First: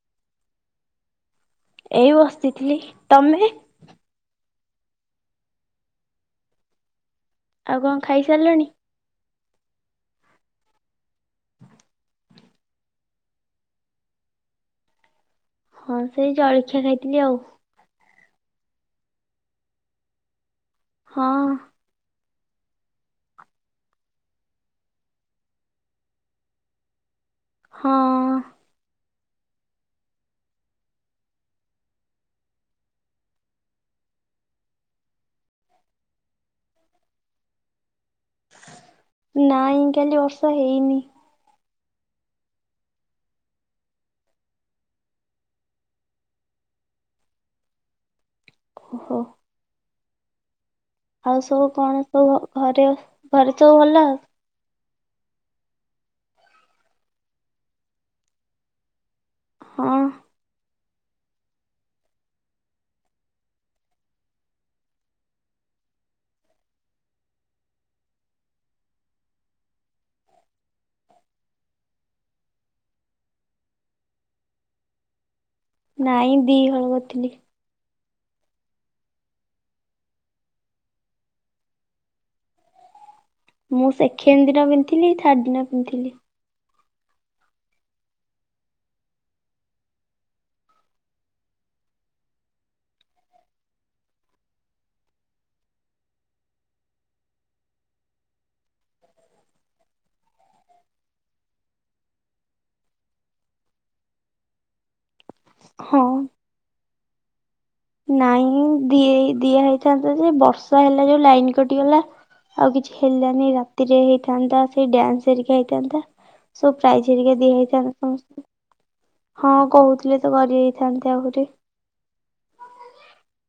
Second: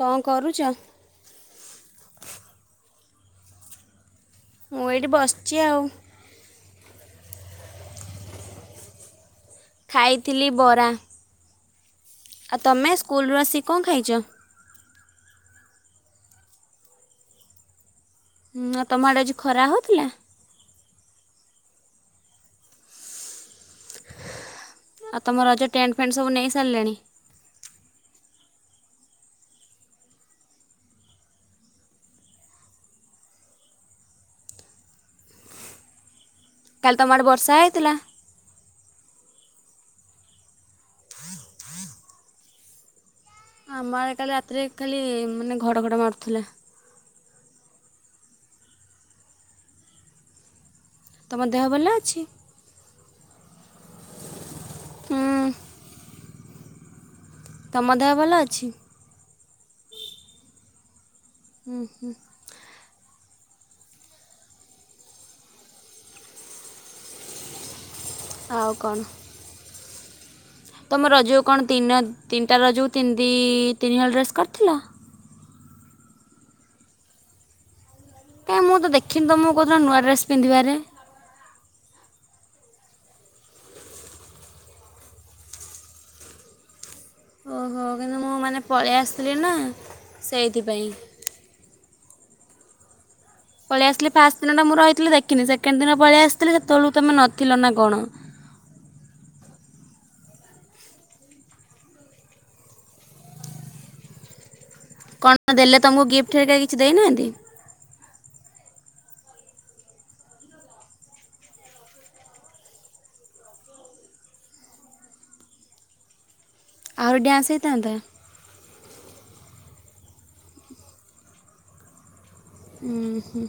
କଣ କରୁଚ? ଏଇ ବସିଥିଲି ତମେ? ମୁଁ ଏଇଠି ବସିଚି ଆଉ। ଆଉ କଣ ଖାଇସାରିଲଣି? ଖାଇଥିଲି ବରା। ଆଉ ତମେ ସ୍କୁଲୁ ରୁ ଆସିିକି କଣ ଖାଇଚ? ହଁ ସେଇ ଜଳଖିଆ ଖାଇଥିଲି ଆଉ। ହଁ ତମ ଆଡେ ଅଜି ଖରା ହଉଥିଲା? ହଁ। ଆଉ ତମ ରଜ ଟେଣ୍ଟ ଫେଣ୍ଟ ସବୁ ନେଇ ସାରିଲେଣି? ହଁ। କାଲି ତମ ଆଡ଼େ ବର୍ଷା ହେଇଥିଲା? ନାଇଁ କାଲି ବର୍ଷା ହେଇନି। ଆମ ଆଡେ କାଲି ରାତିରେ ଖାଲି ମାନେ ଘଡ ଘଡ ମାରୁଥିଲା। ଓ ହୋ। ତମ ଆଉ ଦେହ ସବୁ ଭଲ କଣ ଅଛି ସବୁ ଘରେ ଘରେ ସବୁ ଭଲ? ହୁଁ। ତମ ଦେହ ଭଲ ଅଛି। ହଁ। ହୁଁ ହୁଁ। ଆଉ କଣ। ତୁମେ ରଜକୁ କଣ ତିନି ତିନିଟା ରଜୁକୁ ତିନି ଦି ତିନିହଳ ଡ୍ରେସ୍ କରିଥିଲ? ନାଇଁ ଦିହଳ କରିଥିଲି। କାଇଁ ମୁଁ ତ ଦେଖିନି ତମକୁ କୋଉଦିନ ନୂଆ ଡ୍ରେସ୍ ପିନ୍ଧିବାରେ? ମୁଁ ସେକେଣ୍ଡ ଦିନ ପିନ୍ଧଥିଲି ଥାର୍ଡ ଦିନ ପିନ୍ଧଥିଲି। ଓହୋ କିନ୍ତୁ ମୁଁ ମାନେ ପଳେଇ ଆସିଲି ନା ସେଇଥିପାଇଁ। ପଳେଇ ଆସିଲି ଫାଷ୍ଟ ଦିନଟା ମୁଁ ରହିଥିଲି ଦେଖିନି ସେକେଣ୍ଡ ଦିନ ପଳେଇ ଆସିଥିଲି ସେତେବେଳ ତୁମେ ନଥିଲ ନା କଣ। କଣ ଦେଲେ ହଁ। ତମକୁ ଗିଫ୍ଟ ହେରିକା କିଛି ଦେଇନାହାନ୍ତି? ନାଇଁ ଦି ଦିଆ ହେଇଥାନ୍ତା ଯେ ବର୍ଷା ହେଲା ଯୋଉ ଲାଇନ କଟିଗଲା। ଆଉ କିଛି ହେଲାନି ରାତିରେ ହେଇଥାନ୍ତା ସେଇ ଡାନ୍ସ ହାରିକ ହେଇଥାନ୍ତା। ସବୁ ପ୍ରାଇଜ ଆହୁରି ହେରିକା ଡ୍ୟାନ୍ସ ଦିଆ ହେଇଥାନ୍ତା ସମସ୍ତ ହଁ କହୁଥିଲେ ତ କରି ହେଇଥାନ୍ତେ ଆହୁରି। ଉୁଁ ହୁଁ।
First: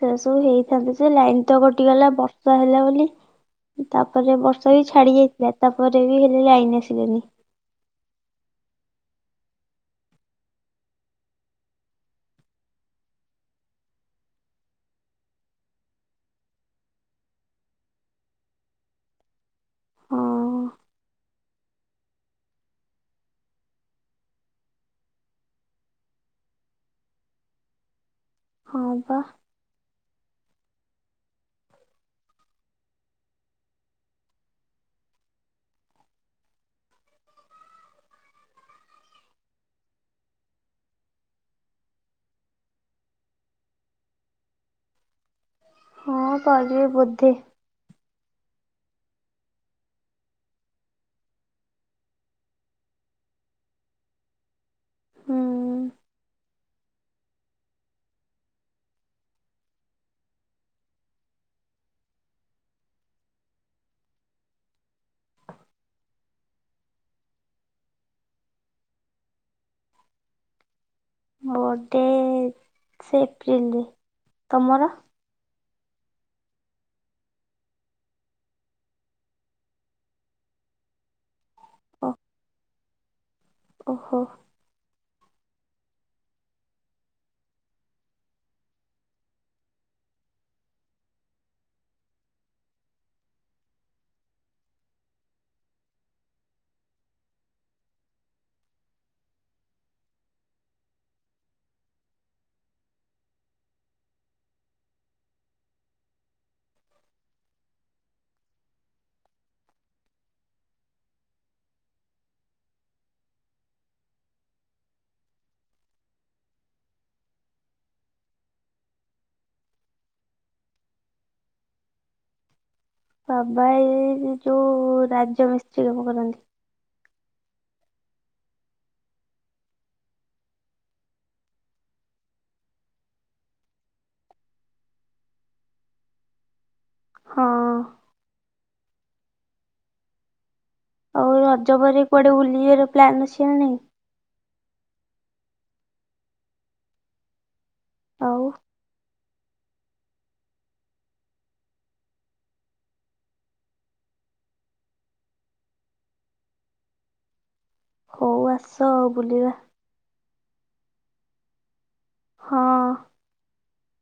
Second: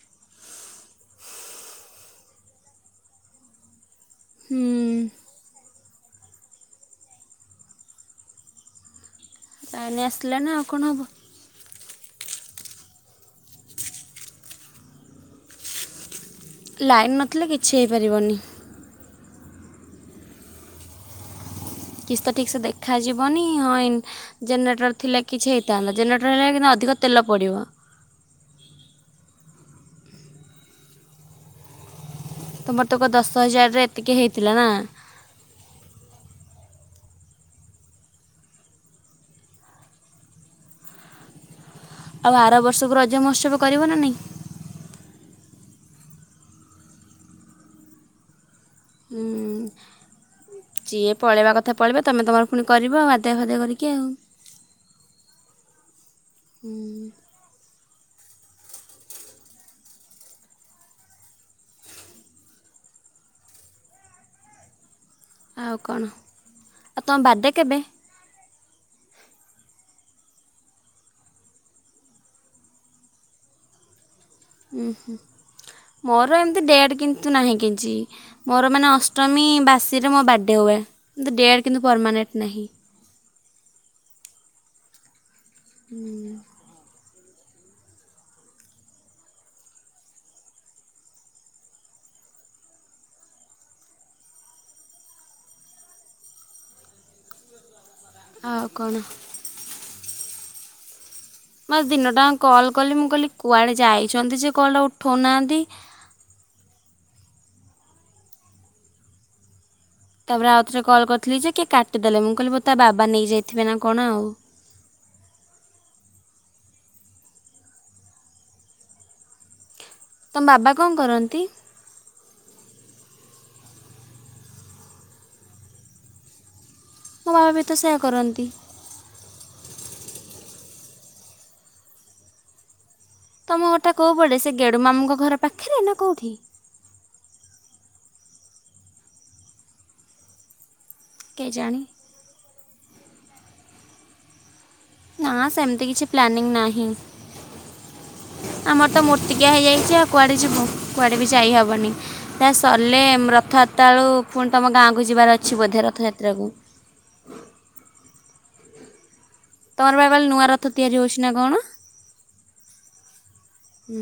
ସେ ସବୁ ହେଇଥାନ୍ତେ ସେ ଲାଇନ ତ କଟିଗଲା ବର୍ଷା ହେଲା ବୋଲି। ତାପରେ ବର୍ଷା ବି ହୁଁ ଛାଡି ଯାଇଥିଲା ତାପରେ ବି ହେଲେ ଲାଇନି ଆସିଲାନି। ଲାଇନି ଆସିଲାନି ଆଉ କଣ ହେବ। ଲାଇନ୍ ନଥିଲେ କିଛି ହେଇପାରିବନି। ହଁ। କିଛି ତ ଠିକ୍ ସେ ଦେଖାଯିବନି ଆଉ ଇ ଜେନେରେଟର ଥିଲେ କିଛି ହେଇଥାନ୍ତା ଜେନେରେଟର ହେଲେ କିନି ଅଧିକ ତେଲ ପଡ଼ିବ। ହଁ ପା। ତୁମର ତକ ଦଶ ହଜାରରେ ଏତିକି ହେଇଥିଲା ନା। ଆଉ ଆର ବର୍ଷକୁ ରଜମହୋତ୍ସବ କରିବ ନା ନାହିଁ? ହଁ କରିବେ ବୋଧେ। ହୁଁ। ଯିଏ ପଳେଇବା କଥା ପଳେଇବେ ତମେ ତମର ପୁଣି କରିବ ଆଦାୟ ଫାଦାୟ କରିକି ଆଉ। ହଁ। ହୁଁ। ଆଉ କଣ, ଆଉ ତମ ବାଡେ କେବେ? ମୋ ବଡେ ସେ ଏପ୍ରିଲରେ। ଉ ତମର ହୁଁ ମୋର ଏମିତି ଡେଟ୍ କିନ୍ତୁ ନାହିଁ କିଛି। ମୋର ମାନେ ଅଷ୍ଟମୀ ବାସିରେ ମୋ ବାଡ଼େ ହୁଏ। କିନ୍ତୁ ଡେଟ୍ କିନ୍ତୁ ଓ ପରମାନେଣ୍ଟ୍ ନାହିଁ। ଓହୋ। ହୁଁ। ଆଉ କଣ? ମୁ ଆ ଦିନଟାଙ୍କ କଲ୍ କଲି ମୁଁ କହିଲି କୁଆଡ଼େ ଯାଇଛନ୍ତି ସେ କଲ୍ ଟା ଉଠାଉନାହାଁନ୍ତି। ତାପରେ ଆଉ ଥରେ କଲ୍ କରିଥିଲି ଯେ କିଏ କାଟିଦେଲେ ମୁଁ କହିଲି ତା ବାବା ନେଇଯାଇଥିବେ ନା କଣ ଆଉ। ତମ ବାବା କଣ କରନ୍ତି? ବାବା ଏଇ ଯୋଉ ରାଜ ମିସ୍ତ୍ରୀ କାମ କରନ୍ତି। ମୋ ବାବା ବି ତ ସେୟା କରନ୍ତି। ତୁମ ଘରଟା କୋଉ ପଟେ ସେ ଗେଡ଼ୁ ମାମୁଙ୍କ ଘର ପାଖରେ ନା କୋଉଠି? ହଁ। ଆଉ ରଜ କେଜାଣି ପରେ କୁଆଡେ ବୁଲିଯିବାର ପ୍ଲାନ୍ ଅଛି ନା ନାଇଁ? ନା ସେମିତି କିଛି ପ୍ଲାନିଂ ନାହିଁ ଆଉ ଆମର ତ ମୋ ତିକିଆ ହେଇଯାଇଛି ଆଉ କୁଆଡ଼େ ଯିବୁ? କୁଆଡ଼େ ବି ଯାଇହବନି। ଦେଖା ସରିଲେ ରଥଯାତ୍ରା ବେଳକୁ ପୁଣି ତମ ଗାଁକୁ ଯିବାର ଅଛି ବୋଧେ ରଥଯାତ୍ରା କୁ। ହଉ ଆସ ଆଉ ବୁଲିବା। ତମର ପା କାଲି ନୂଆ ରଥ ତିଆରି ହେଉଛି ନା କଣ? ହଁ। ହଁ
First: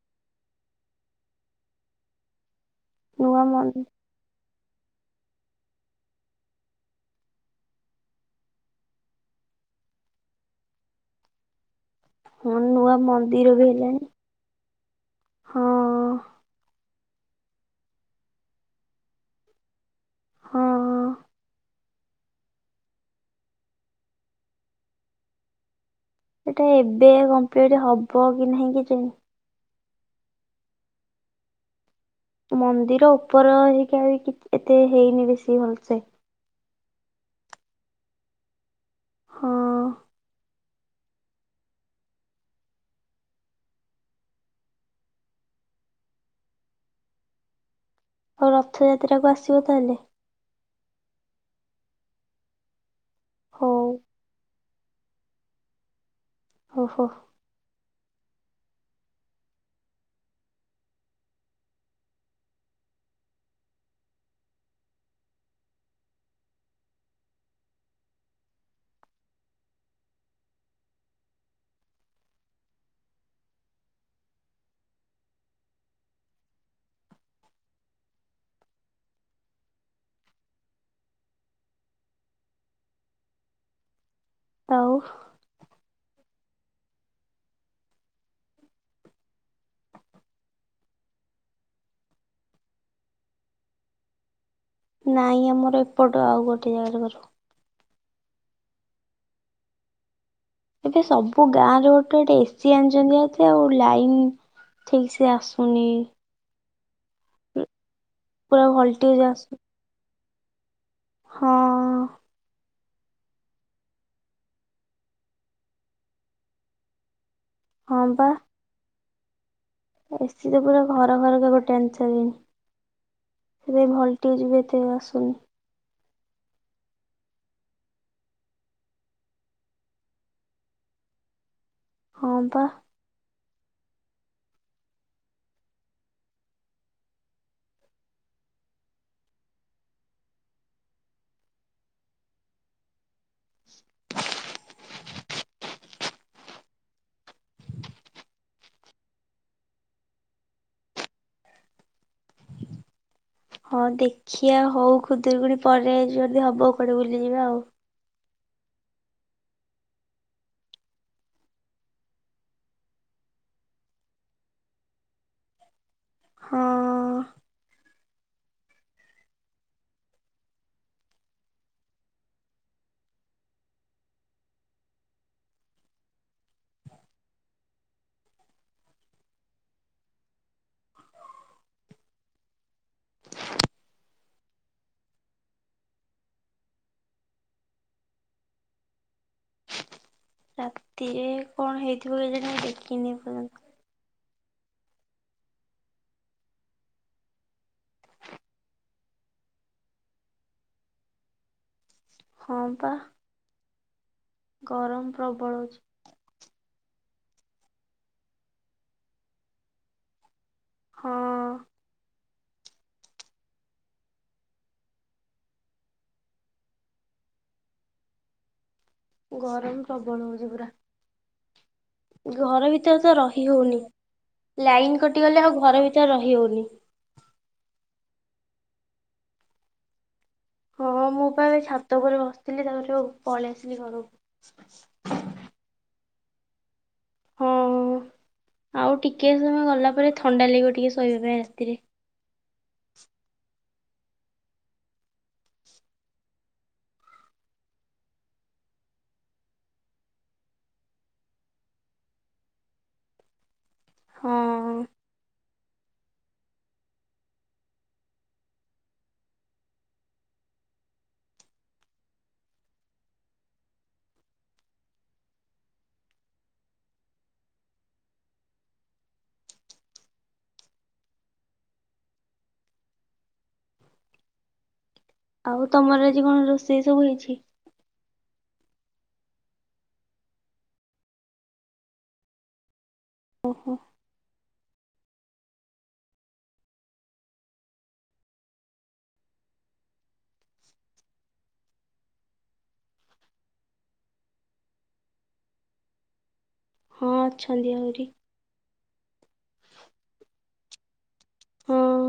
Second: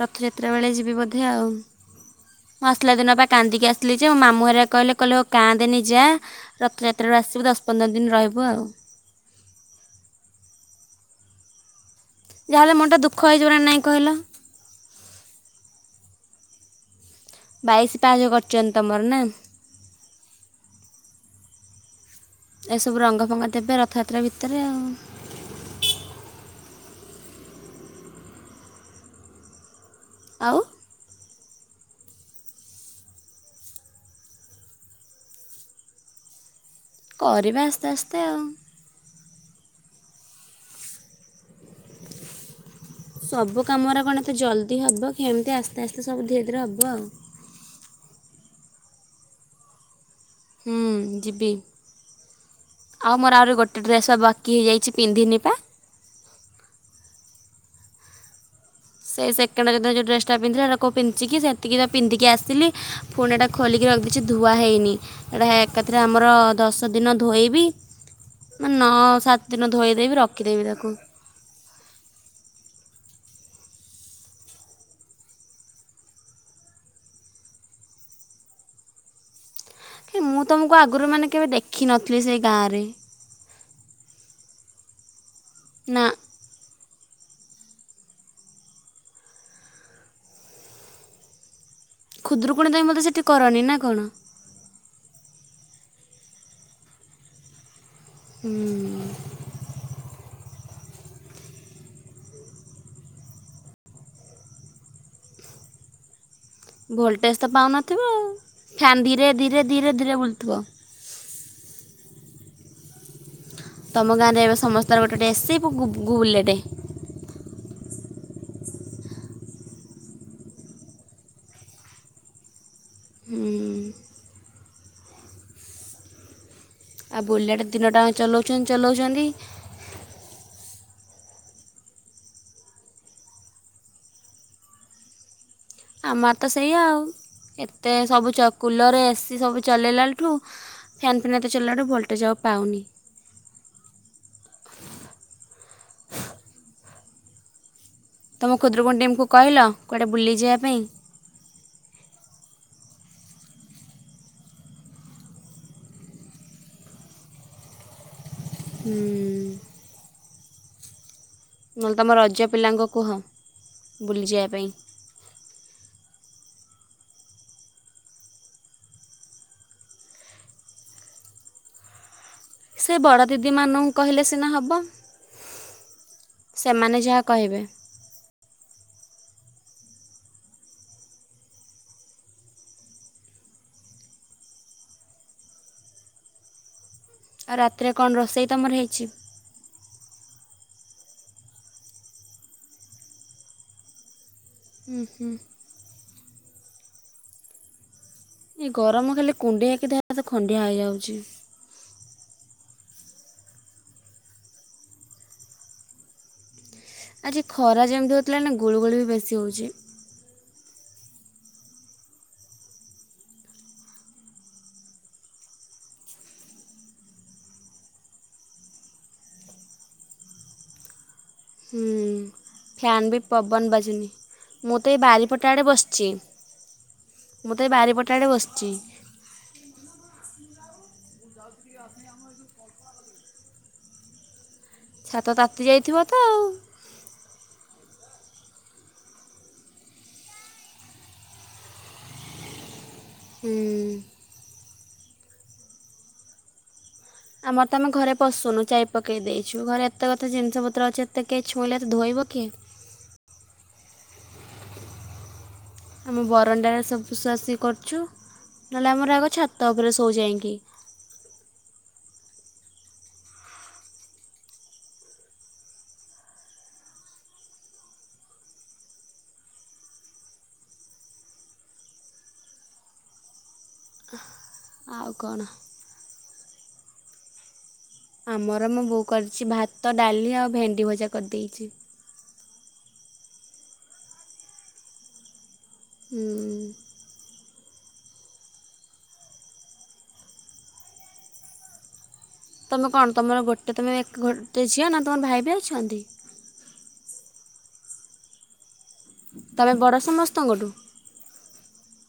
ରଥଯାତ୍ରା ବେଳେ ଯିବି ବୋଧେ ଆଉ। ମୁଁ ଆସିଲା ଦିନପା ନୂଆ କାନ୍ଦିକି ମନ ଆସିଥିଲି ଯେ ମାମୁଁ ହେରିକା କହିଲେ କହିଲେ ହଉ କାନ୍ଦେନି ଯା ରଥଯାତ୍ରାରେ ଆସିବୁ ଦଶ ପନ୍ଦର ଦିନ ରହିବୁ ଆଉ। କଣ ଯାହାହେଲେ ମନଟା ନୂଆ ଦୁଃଖ ହେଇଯିବ ମନ୍ଦିର ନା ବି ନାହିଁ ହେଲାଣି କହିଲ ହଁ। ବାଇଶ୍ ପାହାଚ୍ କରିଚନ୍ତି ତମର ନା? ହଁ! ଏସବୁ ରଙ୍ଗ ଫଙ୍ଗ ଦେବେ ରଥଯାତ୍ରା ଭିତରେ ଆଉ। ସେଇଟା ଏବେ କଂପ୍ଲିଟ ହବ କି ନାହିଁ କେଜାଣି। ଆଉ। ମନ୍ଦିର ଉପର ହେଇକି [unintelligible] ଏତେ ହେଇନି ବେଶୀ ଭଲ୍ସେ। କରିବା ଆସ୍ତେ ଆସ୍ତେ ଆଉ। ହଁ! [unintelligible] ସବୁ କାମରା କଣ ତ ଜଲ୍ଦି ହବ କି ଏମିତି ଆସ୍ତେ ଆସ୍ତେ ସବୁ ଧୀରେ ଧୀରେ ହବ ଆଉ। ହଉ ରଥଯାତ୍ରାକୁ ଆସିବ ତାହେଲେ। ହୁଁ ଯିବି ଆଉ ମୋର ଆହୁରି ହଉ ଗୋଟେ ଡ୍ରେସ୍ [unintelligible] କି ହେଇଯାଇଚି ପିନ୍ଧିନି ପା। ଓହୋ। ସେ ସେକେଣ୍ଡରେ ଯଦା ଯଉ ଡ୍ରେସଟା ପିନ୍ଧିଚି ହେରା କଉ ପନ୍ଧିଚି କି ସେତିକି ଯା ପିନ୍ଧିକି ଆସିଲି। ଫୁଣି ଏଟା ଖୋଲିକି ରଖିଛି ଧୁଆ ହଇନି। ଏଟା ଏକାଥରେ ଆମର ଦଶ ଦିନ ଧୋଇବି। ମାନେ ନଅ ସାତ ଦିନ ଧୋଇଦେବି ରଖିଦେବି ତାକୁ। ମୁଁ ତୁମକୁ ଆଗରୁ ମାନେ କେବେ ଦେଖିନଥିଲି ସେ ଗାଁରେ। ଆଉ। ନା। ଖୁଦୁରୁକୁଣୀ ତମେ ବୋଧେ ସେଠି କରନି ନା କଣ? ନାଇଁ ଆମର ଏପଟ ଆଉ ଗୋଟେ ଜାଗାରେ କରୁ। ହୁଁ! ଏବେ ସବୁ ଗାଁରେ ଗୋଟେ ଗୋଟେ ଏସି ଆଣିଚନ୍ତି ଆଉ ଆଉ ଲାଇନ୍ ଠିକ୍ ସେ ଆସୁନି। ଭୋଲ୍ଟେଜ୍ ତ ପାଉନଥିବ ପୁରା ଫ୍ୟାନ୍ ଭଲଟେଜ ଧୀରେ ଆସୁନି ଧୀରେ ଧୀରେ ଧୀରେ ବୁଲୁଥିବ। ହଁ! ତମ ଗାଁରେ ଏବେ ସମସ୍ତଙ୍କ ଗୋଟେ ଗଟେ ଏସି ବୁ-ବୁ-ବୁଲେଟେ। ହଁ ବା। ଏସି ତ ପୁରା ଘର ଘର କେ ଗୋଟେ ହୁଁ [unintelligible] [unintelligible] [unintelligible] ଆସୁନି। ଆଉ ବୁଲେଟ୍ ଦିନ ଟାଙ୍କ ଚଲାଉଚନ୍ତି ଚଲାଉଚନ୍ତି। ହଁ ବା। ଆମ ଆଡେ ତ ସେଇଆ ଆଉ ଏତେ ସବୁ ଚକ୍ କୁଲର, ଏସିି ସବୁ ଚଲେଇଲାଠୁ। ଫ୍ୟାନ୍ ଫେନ୍ ଏତେ ଚଲେଇବାରୁ ଭୋଲ୍ଟେଜ ଆଉ ପାଉନି। ତମ ଖୁଦୁରୁକୁୁଣୀ ଟିମ୍କୁ କହିଲ କୁଆଡ଼େ ବୁଲିଯିବା ପାଇଁ? ହଁ ଦେଖିଆ ହଉ ଖୁଦୁରୁକୁଣୀ ପରେ ଯଦି ହବ କୁଆଡେ ବୁଲିଯିବା ଆଉ। ହୁଁ! ନହେଲେ ତମ ରଜ ପିଲାଙ୍କୁ କୁହ ବୁଲିଯିବା ପାଇଁ। ହଁ! ସେ ବଡ଼ ଦିଦିମାନଙ୍କୁ କହିଲେ ସିନା ହବ। ସେମାନେ ଯାହା କହିବେ। ଆଉ ରାତିରେ କଣ ରୋଷେଇ ତମର ହେଇଛି? ରାତିରେ କଣ ହେଇଥିବ କେଜାଣି ମୁଁ ଦେଖିନି ଏ ପର୍ଯ୍ୟନ୍ତ। ହୁଁ ହୁଁ।। ଏ ଗରମ ଖାଲି କୁଣ୍ଡେଇକି ଦେହ ହାତ ଖଣ୍ଡିଆ ହେଇଯାଉଛି। ହଁ ପା। ଗରମ ପ୍ରବଳ ହଉଛି। ଆଜି ଖରା ଯେମିତି ହଉଥିଲା ନା ଗୁଳୁ ଗୁଳି ବି ବେଶୀ ହଉଛି। ହଁ। ଗରମ ପ୍ରବଳ ହଉଛି ପୁରା। ହୁଁ ଘର ଭିତରେ ଫ୍ୟନ୍ ତ ବି ରହି ପବନ ହଉନି ବାଜୁନି। ମୁଁ ତ ଏ ଲାଇନ କଟିଗଲେ ଆଉ ବାରିପଟାଡ଼େ ଘର ବସିଛି ଭିତରେ ରହି ହଉନି ମୁଁ ତ ଏ ବାରିପଟାଡ଼େ ବସିଛି। ହଁ ମୁଁ ବା ଏ ଛାତ ଘରେ ବସିଥିଲି ତାପରେ ପଳେଇ ଆସିଲି ଘରକୁ। ଛାତ ତାତି ଯାଇଥିବ ତ ଆଉ। ହଁ ଆଉ ଟିକେ ସମୟ ଗଲା ପରେ ଥଣ୍ଡା ଲାଗିବ ଟିକେ ଶୋଇବା ପାଇଁ ରାତିରେ। ହୁଁ। ଆମର ତ ଆମେ ଘରେ ପଶୁନୁ ଚାବି ପକେଇ ଦେଇଛୁ ଘରେ ଏତେ କଥା ଜିନିଷ ପତ୍ର ଅଛି ଏତେ କେହି ଛୁଇଁଲେ ଧୋଇବ କିଏ। ହଁ। ଆମ ବରଣ୍ଡାରେ ସବୁଶୁଆସୋଇ କରୁଛୁ ନହେଲେ ଆମର ଆଗ ଛାତ ଉପରେ ଶୋଉ ଯାଇଁକି। ଆଉ କ'ଣ ଆଉ ତମର ଆଜି କଣ ରୋଷେଇ ସବୁ ହେଇଛି? ଆମର ମୋ ବୋଉ କରିଛି ଭାତ ଡାଲି ଆଉ ଭେଣ୍ଡି ଭଜା କରିଦେଇଛି। ଓହୋ। ହୁଁ। ତୁମେ କଣ ତୁମର ଗୋଟେ ତୁମେ ଏକ ଗୋଟେ ଝିଅ ନା ତମର ଭାଇ ବି ଅଛନ୍ତି? ହଁ ଅଛନ୍ତି ଆହୁରି। ତମେ ବଡ ସମସ୍ତଙ୍କଠୁ? ହଁ।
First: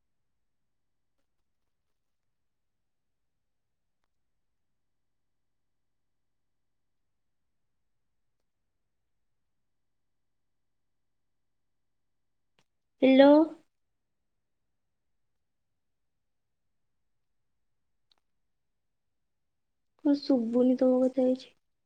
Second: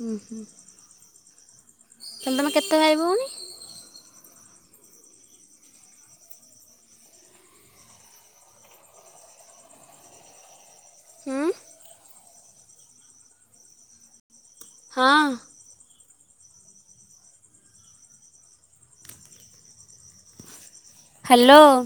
ହୁଁ ହୁଁ। ତମେ [unintelligible] କେତେ ଭାଇ ଭଉଣୀ? ହ୍ୟାଲୋ। ହଁ। କଣ ଶୁଭୁନି ତମ କଥା କିଛି। ହ୍ୟାଲୋ